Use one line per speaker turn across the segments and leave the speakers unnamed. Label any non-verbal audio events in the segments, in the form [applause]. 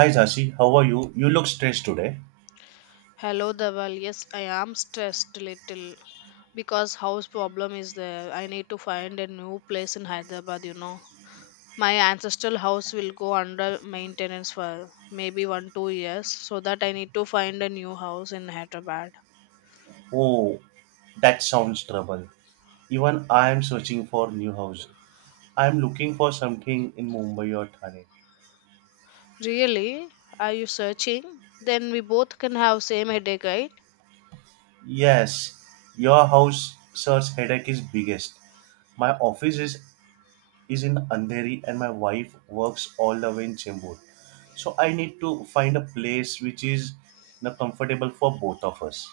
Hi Zasi, how are you? You look stressed today.
Hello, Dhaval. Yes, I am stressed little because house problem is there. I need to find a new place in Hyderabad. My ancestral house will go under maintenance for maybe one, 2 years, so that I need to find a new house in Hyderabad.
Oh, that sounds trouble. Even I am searching for new house. I am looking for something in Mumbai or Thane.
Really? Are you searching? Then we both can have same headache, right?
Yes, your house search headache is biggest. My office is in Andheri and my wife works all the way in Chembur. So I need to find a place which is comfortable for both of us.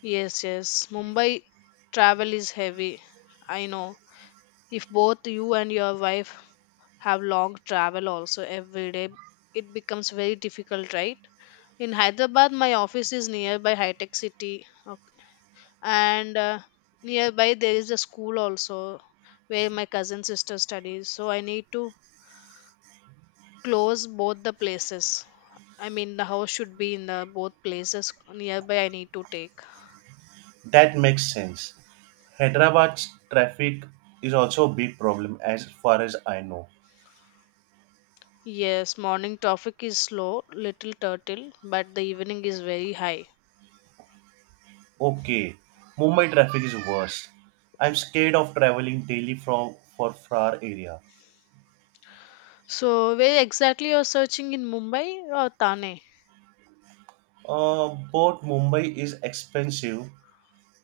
Yes, yes. Mumbai travel is heavy. I know. If both you and your wife have long travel also every day, it becomes very difficult, right? In hyderabad my office is nearby high tech city. Okay. And nearby there is a school also where my cousin sister studies, so I need to close both the places. I mean the house should be in the both places nearby I need to take.
That makes sense. Hyderabad's traffic is also a big problem as far as I know.
Yes, morning traffic is slow, little turtle, but the evening is very high.
Okay, Mumbai traffic is worst. I'm scared of traveling daily from for far area.
So where exactly you're searching in Mumbai or Thane?
Both Mumbai is expensive,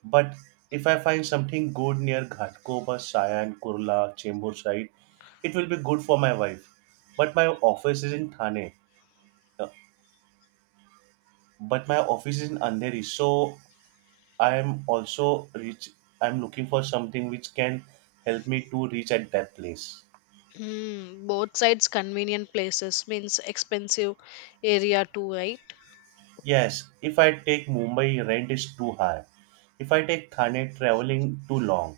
but if I find something good near Ghatkopar, Sayan, Kurla, Chembur side, it will be good for my wife. But my office is in Thane. Uh, But my office is in Andheri, so I am also reach. I'm looking for something which can help me to reach at that place.
Hmm, both sides convenient places means expensive area too, right?
Yes, if I take Mumbai, rent is too high. If I take Thane, traveling too long.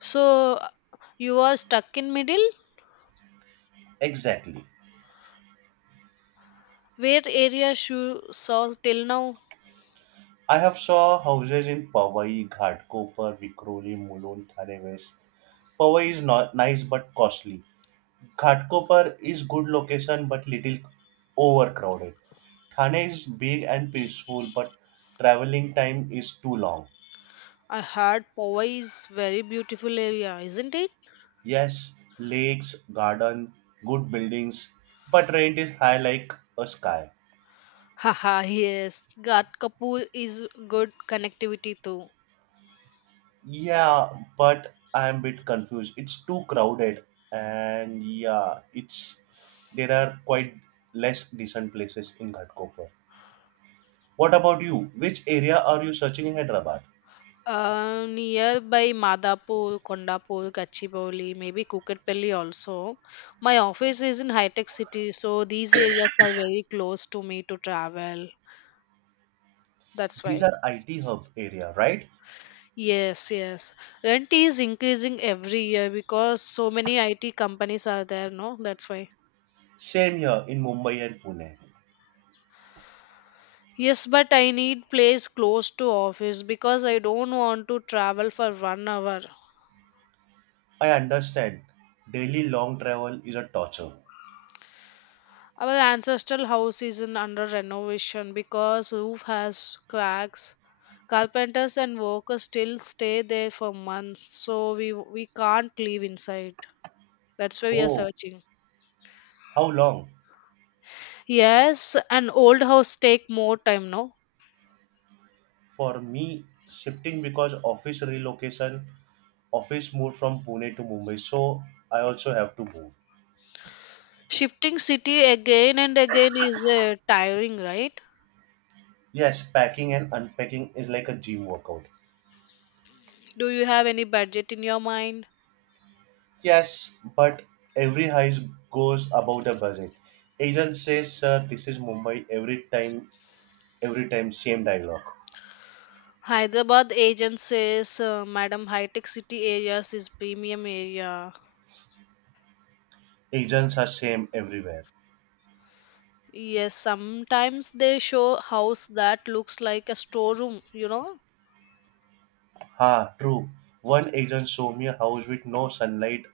So you are stuck in middle.
Exactly.
Where area you saw till now?
I have saw houses in Powai, Ghatkopar, Vikroli, Mulund, Thane West. Powai is not nice but costly. Ghatkopar is good location but little overcrowded. Thane is big and peaceful but traveling time is too long.
I heard Powai is very beautiful area, isn't it?
Yes, lakes, garden, good buildings, but rent is high like a sky.
Haha, [laughs] yes. Ghat Kapur is good connectivity too.
Yeah, but I'm a bit confused. It's too crowded, and yeah, it's there are quite less decent places in Ghatkopar. What about you? Which area are you searching in Hyderabad?
Nearby Madapur, Kondapur, Gachibowli, maybe Kukatpalli also. My office is in high tech city, so these areas are very close to me to travel. That's
These
why.
are IT hub area, right?
Yes, yes. Rent is increasing every year because so many IT companies are there, no? That's why.
Same here in Mumbai and Pune.
Yes, but I need place close to office because I don't want to travel for 1 hour.
I understand. Daily long travel is a torture.
Our ancestral house is in under renovation because roof has cracks. Carpenters and workers still stay there for months, so we can't leave inside. That's why we are
Oh,
searching.
how long?
Yes, an old house take more time, no?
For me, shifting because office relocation, office moved from Pune to Mumbai, so I also have to move.
Shifting city again and again is tiring, right?
Yes, packing and unpacking is like a gym workout.
Do you have any budget in your mind?
Yes, but every heist goes about a budget. Agent says, "Sir, this is Mumbai." Every time, same dialogue.
Hyderabad agent says, Madam, high tech city areas is premium area.
Agents are same everywhere.
Yes, sometimes they show house that looks like a storeroom, you know?
Ha, true. One agent showed me a house with no sunlight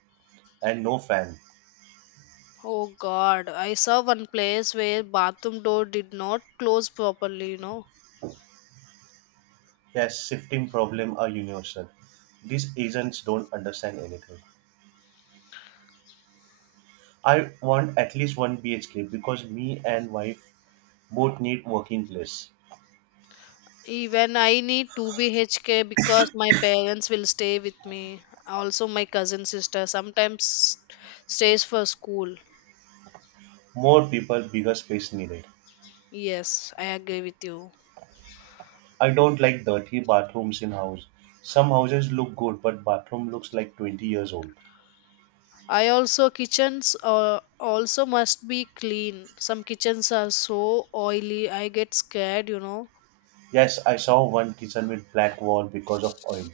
and no fan.
Oh god, I saw one place where bathroom door did not close properly, you know?
Yes, shifting problem are universal. These agents don't understand anything. I want at least one BHK because me and wife both need working place.
Even I need 2BHK because my parents will stay with me. Also, my cousin sister sometimes stays for school.
More people, bigger space needed.
Yes, I agree with you.
I don't like dirty bathrooms in house. Some houses look good, but bathroom looks like 20 years old.
I also kitchens also must be clean. Some kitchens are so oily. I get scared.
Yes, I saw one kitchen with black wall because of oil.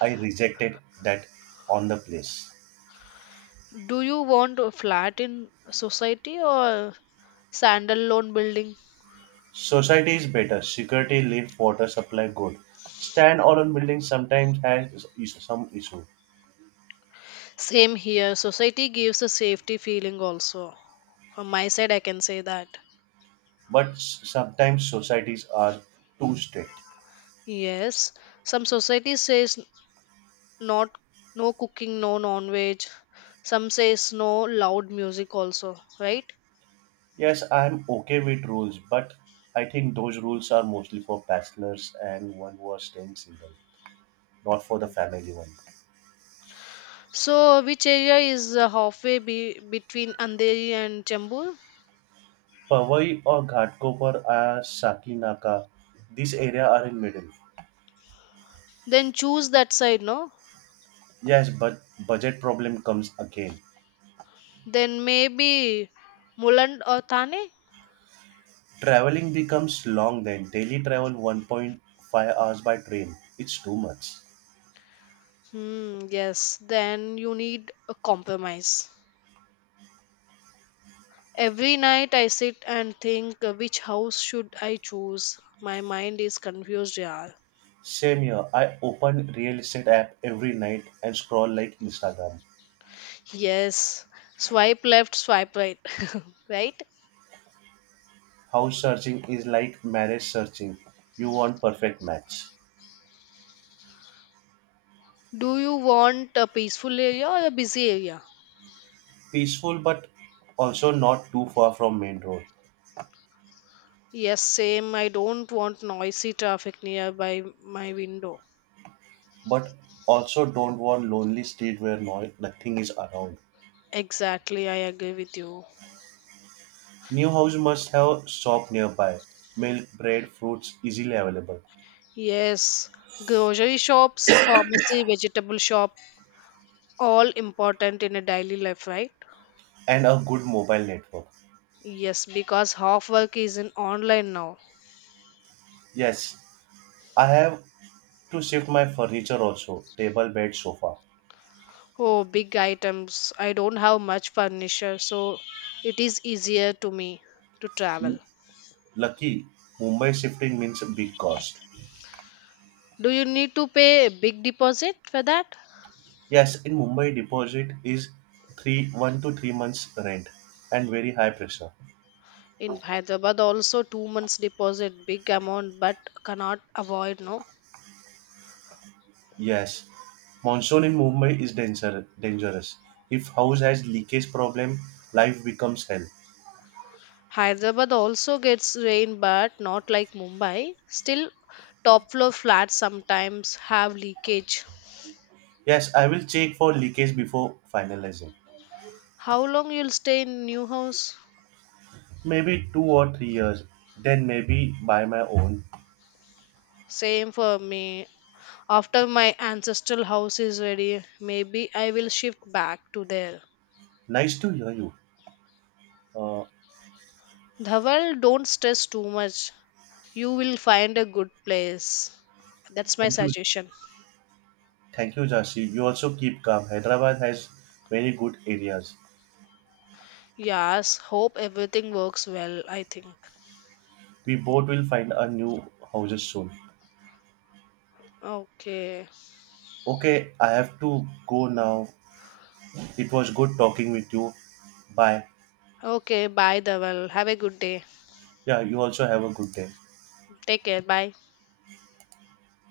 I rejected that on the place.
Do you want a flat in society or standalone building?
Society is better. Security, lift, water supply good. Stand alone buildings sometimes has some issue,
Same here. Society gives a safety feeling also. From my side, I can say that.
but sometimes societies are too strict.
Yes, some society says not no cooking, no non-veg. Some says no loud music also, right?
Yes, I'm okay with rules, but I think those rules are mostly for bachelors and one who are staying single, not for the family one.
So which area is halfway between Andheri and Chembur?
Powai or Ghatkopar are Sakinaka. These area are in middle.
Then choose that side, no?
Yes, but budget problem comes again.
Then maybe Muland or Thane?
Traveling becomes long then. Daily travel 1.5 hours by train. It's too much.
Hmm, yes, then you need a compromise. Every night I sit and think which house should I choose? My mind is confused, yeah.
Same here. I open real estate app every night and scroll like Instagram.
Yes, swipe left, swipe right, [laughs] right?
House searching is like marriage searching. You want perfect match.
Do you want a peaceful area or a busy area?
Peaceful but also not too far from main road.
Yes, same. I don't want noisy traffic nearby my window.
But also don't want lonely street where nothing is around.
Exactly, I agree with you.
New house must have shop nearby, milk, bread, fruits easily available,
Yes, grocery shops, pharmacy, vegetable shop, all important in a daily life, right?
and a good mobile network.
Yes, because half work is in online now.
Yes, I have to shift my furniture also, table, bed, sofa.
Oh, big items. I don't have much furniture, so it is easier to me to travel.
Lucky, Mumbai shifting means a big cost.
Do you need to pay a big deposit for that?
Yes, in Mumbai, deposit is 3 1 to 3 months rent and very high pressure.
In Hyderabad, also 2 months deposit, big amount, but cannot avoid. No,
Yes, monsoon in Mumbai is danger, dangerous. If house has leakage problem, life becomes hell.
Hyderabad also gets rain, but not like Mumbai. Still, top floor flats sometimes have leakage.
Yes, I will check for leakage before finalizing.
How long you'll stay in new house?
Maybe 2 or 3 years, then maybe buy my own.
Same for me. After my ancestral house is ready, maybe I will shift back to there.
Nice to hear you. Uh,
Dhawal, don't stress too much. You will find a good place. That's my
thank you,
suggestion.
Thank you, Jasi. You also keep calm. Hyderabad has very good areas.
Yes, hope everything works well, I think.
We both will find a new houses soon.
Okay.
Okay, I have to go now. It was good talking with you. Bye.
Okay, bye, Dhaval. Have a good day.
Yeah, you also have a good day.
Take care. Bye.